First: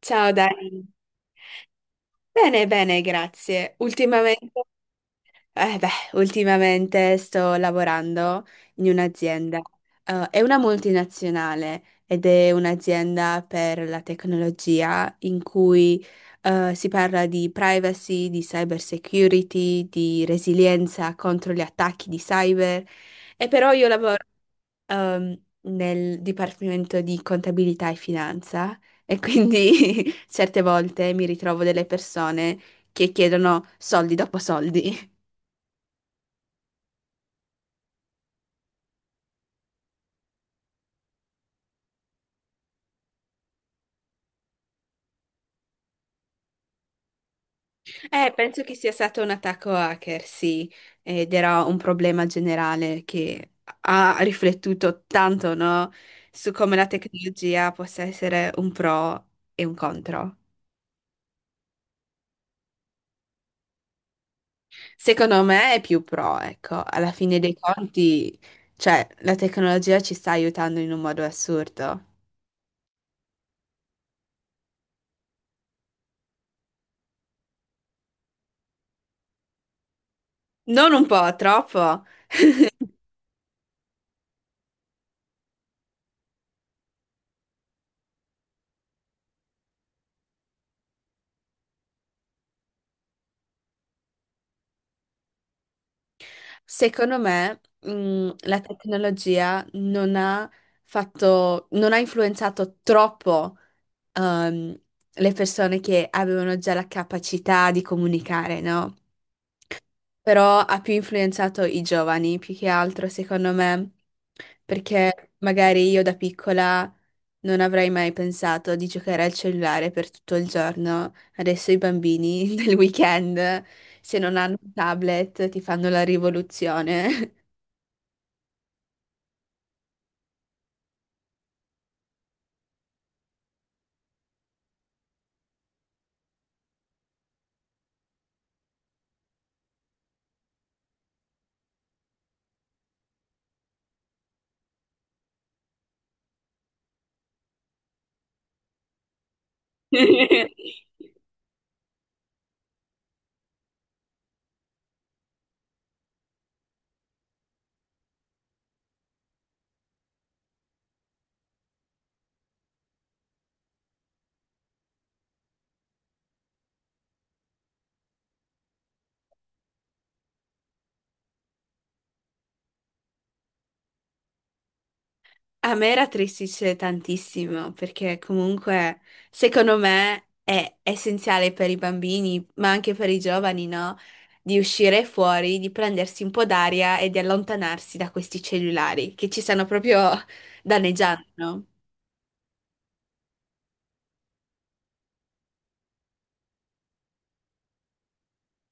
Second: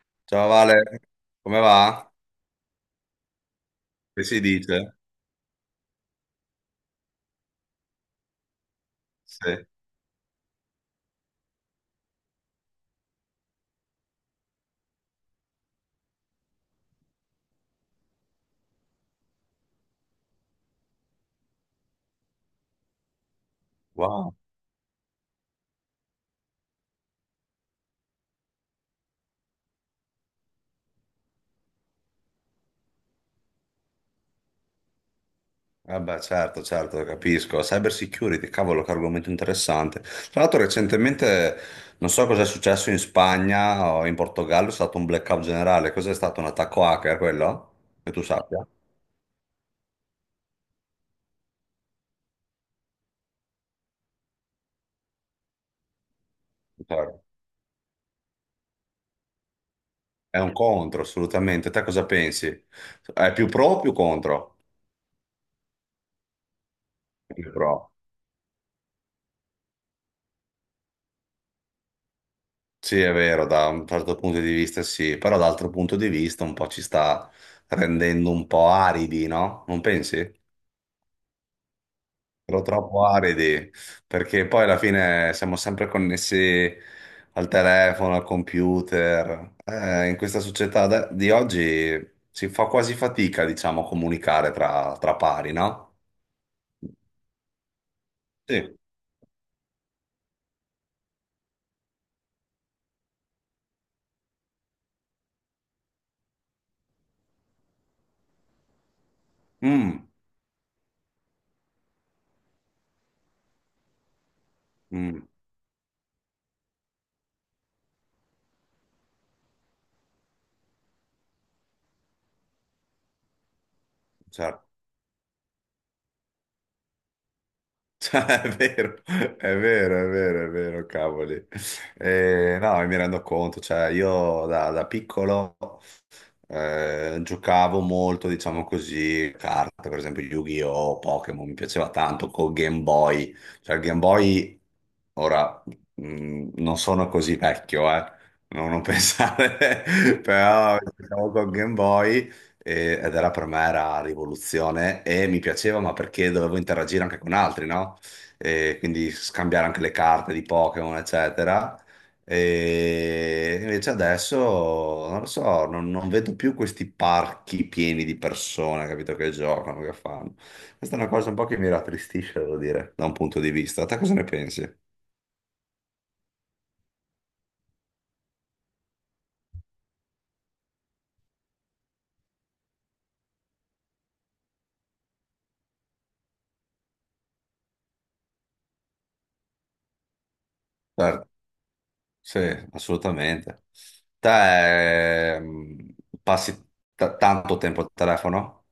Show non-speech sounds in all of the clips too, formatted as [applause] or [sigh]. Ciao Ciao Dani. Vale, come va? Bene, bene, grazie. Che si Ultimamente, dice? eh beh, ultimamente sto lavorando in un'azienda. Sì. È una multinazionale ed è un'azienda per la tecnologia in cui si parla di privacy, di cyber security, di resilienza contro gli attacchi di cyber. E però io lavoro Wow. Nel dipartimento di contabilità e finanza e quindi [laughs] certe volte mi ritrovo delle persone che chiedono soldi dopo soldi. [laughs] Vabbè, certo, certo, capisco. Cyber security, cavolo, che argomento interessante. Tra l'altro, recentemente, non so cosa è successo in Spagna o in Portogallo, è stato un blackout generale. Cos'è stato un attacco hacker quello? Che tu penso sappia? che sia stato un attacco hacker, sì, ed era un problema generale che ha riflettuto tanto, no, su come la Certo. tecnologia possa essere un pro e un contro. È un contro, assolutamente. Te cosa pensi? È più pro o più contro? Secondo me è più pro, ecco, alla fine Più dei pro. conti, cioè, la tecnologia ci sta aiutando in un modo assurdo. Sì, è vero, da un certo punto di vista sì, però dall'altro punto di vista un po' ci sta rendendo un po' aridi, no? Non pensi? Non un po', troppo. Però troppo aridi, perché poi alla fine siamo sempre connessi al telefono, al computer. In questa società di oggi si fa quasi fatica, diciamo, a comunicare tra pari, no? Secondo me, la Sì. tecnologia non ha influenzato troppo, ehm, le persone che avevano già la capacità di comunicare, no? Mm, Però ha più influenzato i giovani, più che altro, secondo me, mm, perché magari io da piccola non avrei mai pensato di giocare al cellulare per tutto il giorno. Adesso i bambini [laughs] del weekend, se non hanno certo. un tablet, ti fanno la rivoluzione. Cioè, è vero, è vero, è vero, è vero, cavoli. No, mi rendo conto, cioè io da piccolo giocavo molto, diciamo così, carte, per esempio Yu-Gi-Oh, Pokémon, mi piaceva tanto col Game Boy. Cioè il Game Boy, ora, non sono così vecchio, non pensare, [laughs] [laughs] però giocavo col Game Boy ed era per me era rivoluzione e mi piaceva, ma perché dovevo interagire anche con altri, no? E quindi scambiare anche le carte di Pokémon, eccetera. E invece adesso non lo so, non vedo più questi parchi pieni di persone, capito, che giocano, che fanno. Questa è una cosa un po' che mi rattristisce, devo dire, da un punto di vista. Te cosa ne pensi? A me rattristice tantissimo perché comunque secondo me è essenziale per i bambini, ma anche per i giovani, no? Di uscire fuori, di prendersi un po' d'aria e di allontanarsi da questi cellulari che ci stanno proprio [laughs] danneggiando, Certo, no? sì, assolutamente. Te passi tanto tempo al telefono?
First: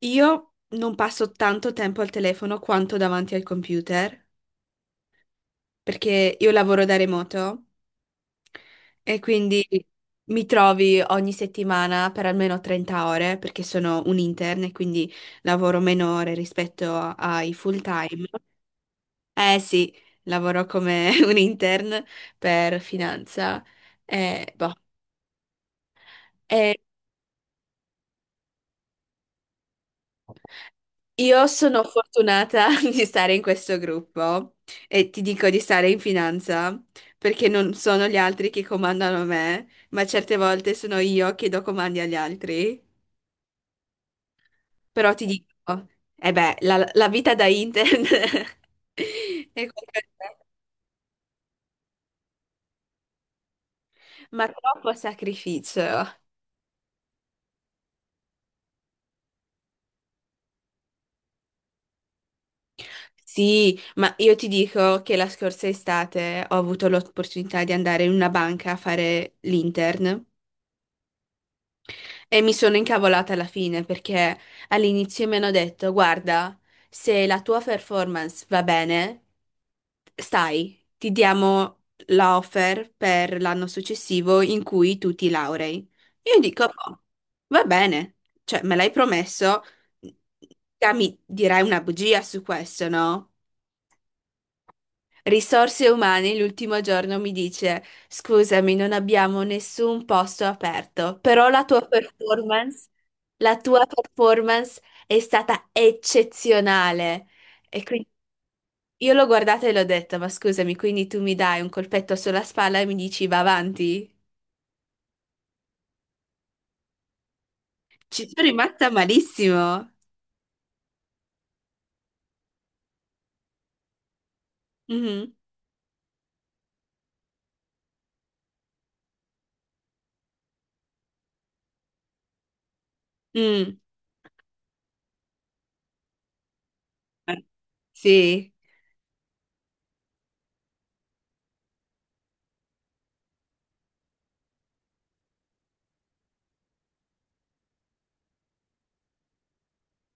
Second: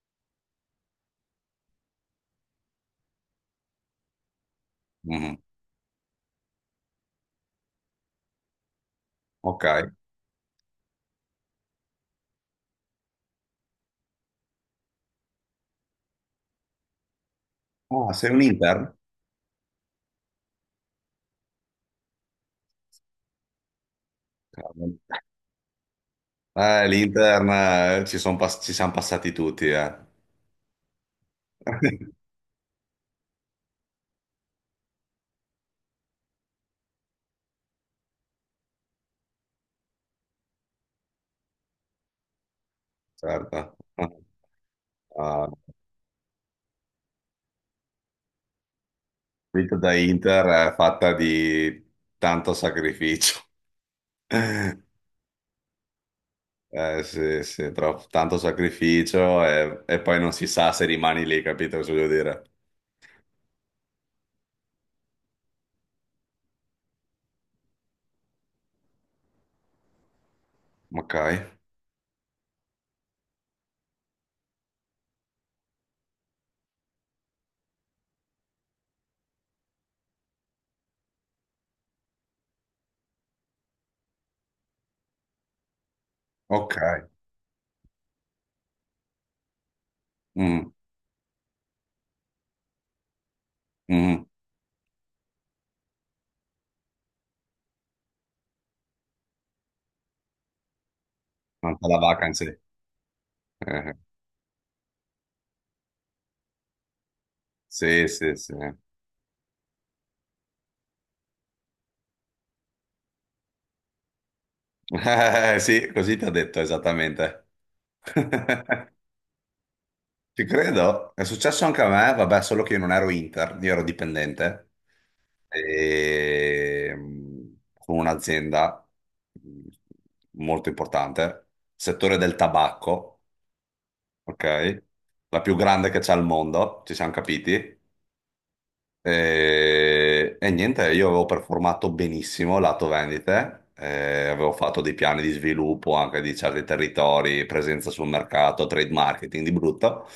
Io non passo tanto tempo al telefono quanto davanti al computer Mhm. perché io lavoro da remoto. E Ok. quindi Ah, mi trovi ogni settimana per almeno 30 ore, perché sono un intern e quindi lavoro meno ore rispetto ai full time. sei un intern? Eh sì, lavoro come [laughs] un intern per finanza. Boh. Cavolo. E L'intern ci siamo passati tutti, eh. io sono [laughs] fortunata [laughs] di stare in questo gruppo e ti dico di stare in finanza perché non sono gli altri che comandano me, ma certe volte sono io che do comandi agli altri. Certo. Però ti Ah, dico, la vita da intern [laughs] la è vita da qualcosa, Inter è fatta di tanto sacrificio. [laughs] ma troppo sacrificio. Sì, sì, tanto sacrificio e poi non si sa se rimani lì, capito cosa voglio dire? Sì, ma io ti dico che la scorsa estate ho avuto l'opportunità di andare in una banca a fare l'intern Ok, e mi sono incavolata alla fine perché all'inizio mi hanno detto, guarda, se la tua performance va bene, ti diamo la offer per l'anno successivo in cui tu ti laurei. Io dico, boh, ok. va bene, cioè me l'hai promesso, Mm, te mi dirai una bugia su questo, no? mm. Risorse umane l'ultimo giorno mi dice, scusami, non abbiamo nessun posto aperto, però Manca la vacanza. La tua Eh. performance è stata eccezionale. E Sì, quindi sì, sì. [laughs] io l'ho guardata e l'ho detta, ma scusami, quindi tu mi dai un colpetto sulla spalla e mi dici va avanti? Sì, così ti ho detto esattamente. [laughs] Ci sono rimasta malissimo. Ci credo, è successo anche a me, vabbè, solo che io non ero Inter, io ero dipendente Mhm. e, mh, con un'azienda mh, molto importante, settore del tabacco, Mm. ok? La più grande che c'è al mondo, ci siamo Eh, capiti? sì. E niente, io avevo performato benissimo lato vendite, avevo fatto dei piani di sviluppo anche di certi territori, presenza sul mercato, trade marketing di brutto,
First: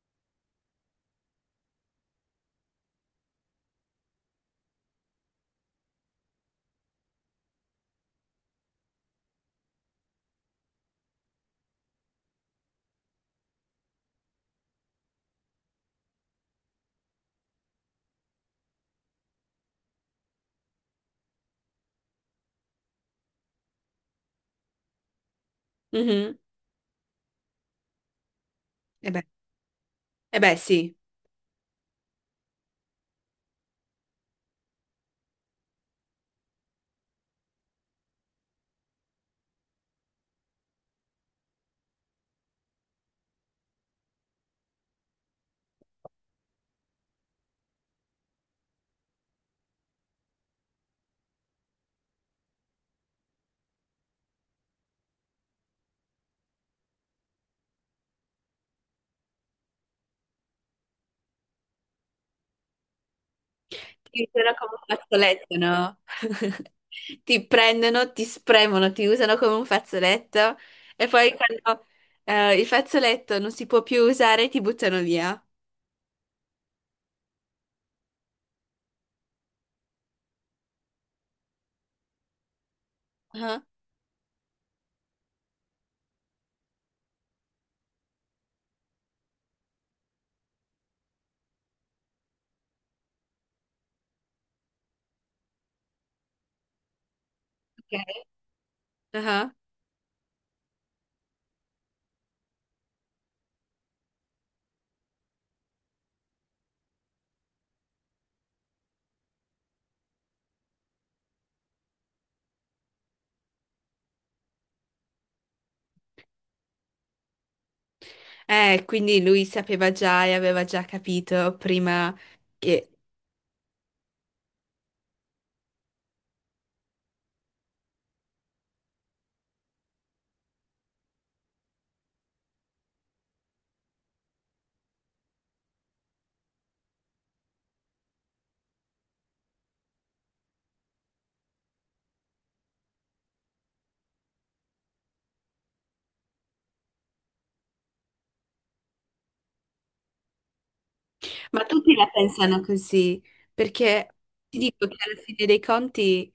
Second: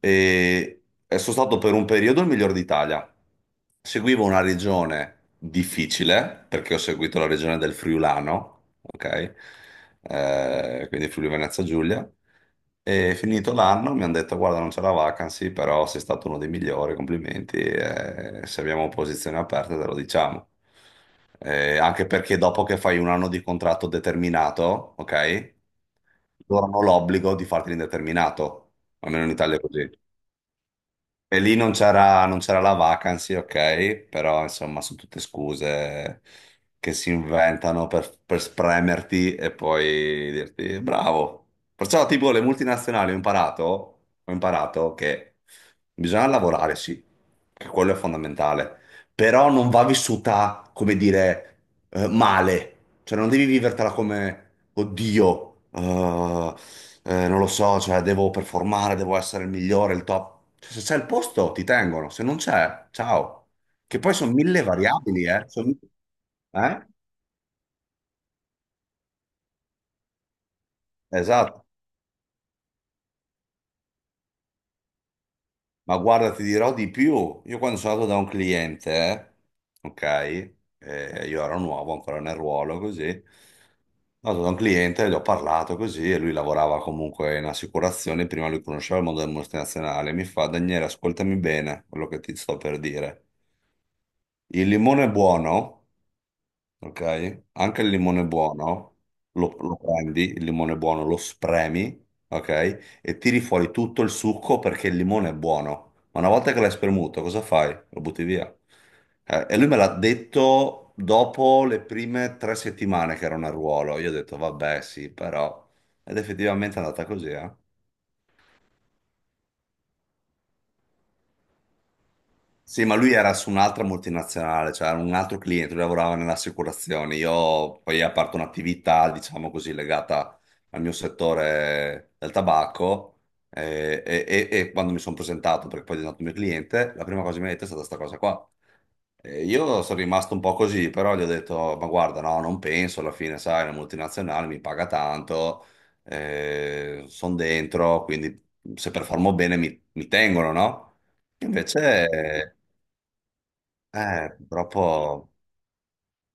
e sono stato per un periodo il miglior d'Italia. Seguivo una regione difficile, perché ho seguito la regione del Friulano, ok? Quindi Friuli Venezia Giulia. E finito l'anno mi hanno detto: guarda, non c'è la vacancy, però sei stato uno dei migliori, complimenti. Eh, se abbiamo posizioni aperte, te lo diciamo. Anche perché dopo che fai un anno di contratto determinato, ok, Mhm. loro hanno l'obbligo di farti l'indeterminato. E Almeno beh, in Italia è così. e beh, sì. E lì non c'era la vacancy, ok, però insomma sono tutte scuse che si inventano per spremerti e poi dirti bravo. Perciò tipo le multinazionali ho imparato che bisogna lavorare, sì, che quello è fondamentale, però non va vissuta, come dire, male. Cioè non devi vivertela come, oddio, non lo so, cioè devo performare, devo essere il migliore, il top. Cioè, se c'è il posto ti tengono, se non c'è, ciao. Che poi Ti sono usano mille come un variabili, eh? fazzoletto, no? [laughs] Eh? Ti prendono, ti spremono, ti usano come un fazzoletto e poi Esatto. quando il fazzoletto non si può più usare, ti buttano via. Ma guarda, ti dirò di più. Io quando sono andato da un cliente, ok, io ero nuovo ancora nel ruolo, così, Ah, sono andato da un cliente, gli ho parlato così, e lui lavorava comunque in assicurazione, prima lui conosceva il mondo del multinazionale, mi fa, Daniele, ascoltami bene quello che ti sto per dire. Il limone buono, ok? Anche il limone buono, ok. Lo prendi, il limone buono, lo spremi, ok? E tiri fuori tutto il succo perché il limone è buono. Ma una volta che l'hai spremuto, cosa fai? Lo butti via. E lui me l'ha detto dopo le prime tre settimane che era un arruolo. Io ho detto, vabbè, sì, però... Ed effettivamente è andata così, eh? Quindi lui sapeva già e aveva già capito prima Sì, che... ma lui era su un'altra multinazionale, cioè era un altro cliente, lui lavorava nelle assicurazioni. Io poi ho aperto un'attività, diciamo così, legata al mio settore del tabacco e quando mi sono presentato, perché poi è diventato mio cliente, la prima cosa che mi ha detto è stata questa cosa qua. E io sono rimasto un po' così, però gli ho detto, ma guarda, no, non penso, alla fine, sai, la multinazionale mi paga tanto, sono dentro, quindi se performo bene mi tengono, no? Ma tutti la pensano Invece così, perché ti dico che alla purtroppo... fine dei conti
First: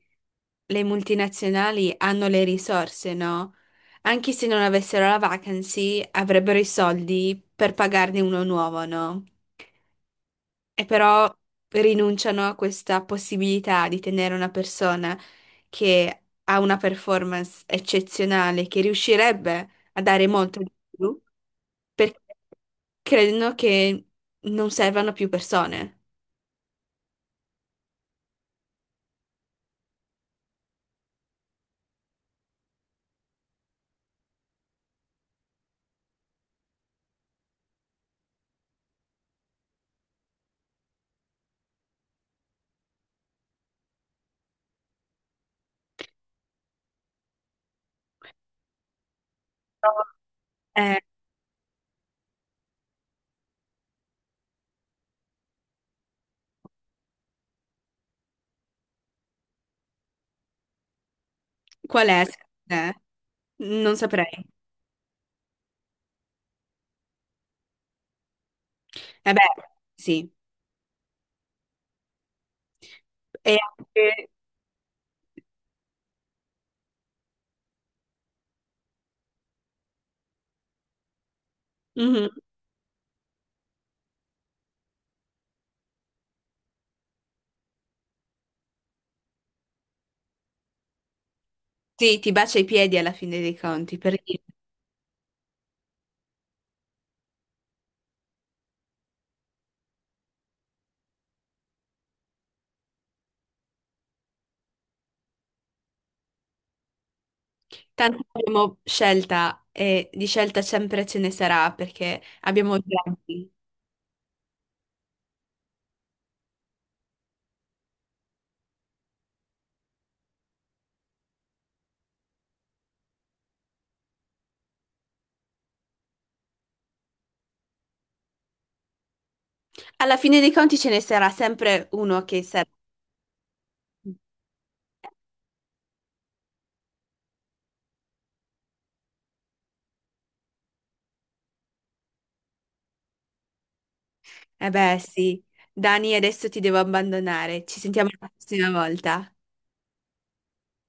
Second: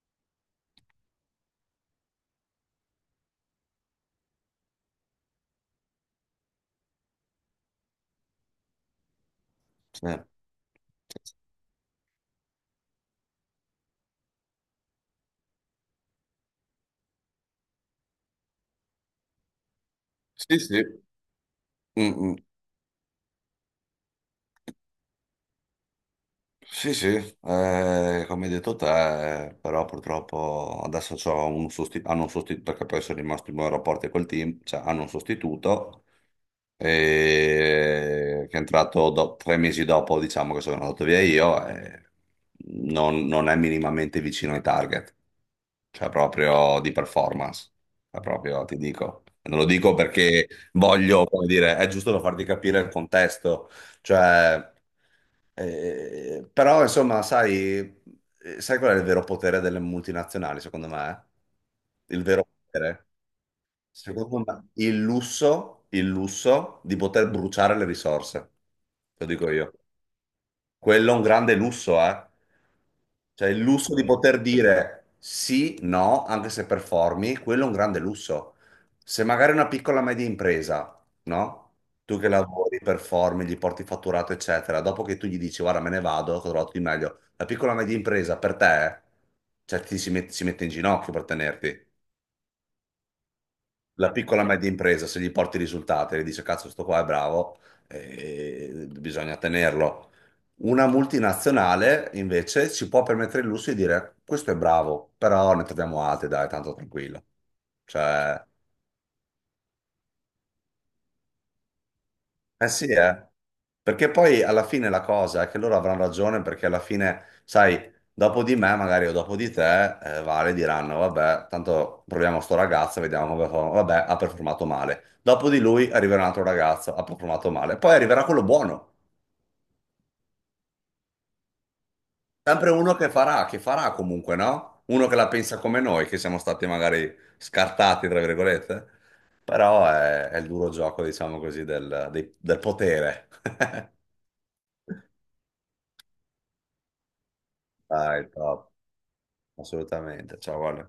le multinazionali hanno le risorse, no? Anche se non avessero la vacancy, avrebbero i soldi per pagarne uno nuovo, no? Sì, E però rinunciano a questa possibilità di tenere una persona che ha una performance eccezionale, che riuscirebbe a dare sì. molto di Sì, più, mm, perché mm. credono che non servano più persone. Sì, sì, come hai detto te, però purtroppo adesso hanno un sostituto, perché poi sono rimasto in buoni rapporti col team, cioè hanno un sostituto che è entrato tre mesi dopo, diciamo, che sono andato via io, e non è minimamente vicino ai target. Cioè proprio di performance, cioè, proprio ti dico. Non lo dico perché Eh, voglio, come dire, è giusto per farti capire il contesto, cioè, però insomma, sai, sai qual è il vero potere delle multinazionali, secondo me? qual è, Il vero secondo te? potere? Non saprei. Secondo me, il lusso di poter bruciare le risorse, lo Vabbè, dico io. sì. Quello è un grande lusso, eh? Cioè E il lusso di anche... poter dire sì, no, anche se performi, quello è un grande lusso. Se magari una piccola media impresa, no? Tu Mhm. che lavori, performi, gli porti fatturato, eccetera, dopo che tu gli dici guarda me ne vado, ho trovato di meglio, la piccola media impresa per te, cioè si mette in ginocchio per tenerti Sì, ti bacia i piedi alla fine dei conti, la per dire. piccola e media impresa, se gli porti i risultati, le dice cazzo, sto qua è bravo, bisogna tenerlo. Una multinazionale invece si può permettere il lusso di dire questo è bravo, però ne troviamo altri, dai, tanto tranquillo. Tanto Cioè, abbiamo scelta e di scelta sempre ce ne sarà perché eh abbiamo sì, eh. giochi. Perché poi alla fine la cosa è che loro avranno ragione perché alla fine, sai, dopo di me magari o dopo di te, Vale diranno, vabbè, tanto proviamo sto ragazzo, vediamo come fa. Vabbè, ha performato male. Dopo di lui arriverà un altro ragazzo, ha performato male. Poi arriverà quello buono. Alla fine dei conti ce ne sarà sempre uno che sarà. Sempre uno che farà comunque, no? Uno che la pensa come noi, che siamo stati magari scartati, tra virgolette. Però è il duro gioco, diciamo così, del potere. [laughs] Eh beh, sì. Dani, adesso ti devo abbandonare. Ci sentiamo la Dai, prossima top. volta. Assolutamente. Ciao, Ale.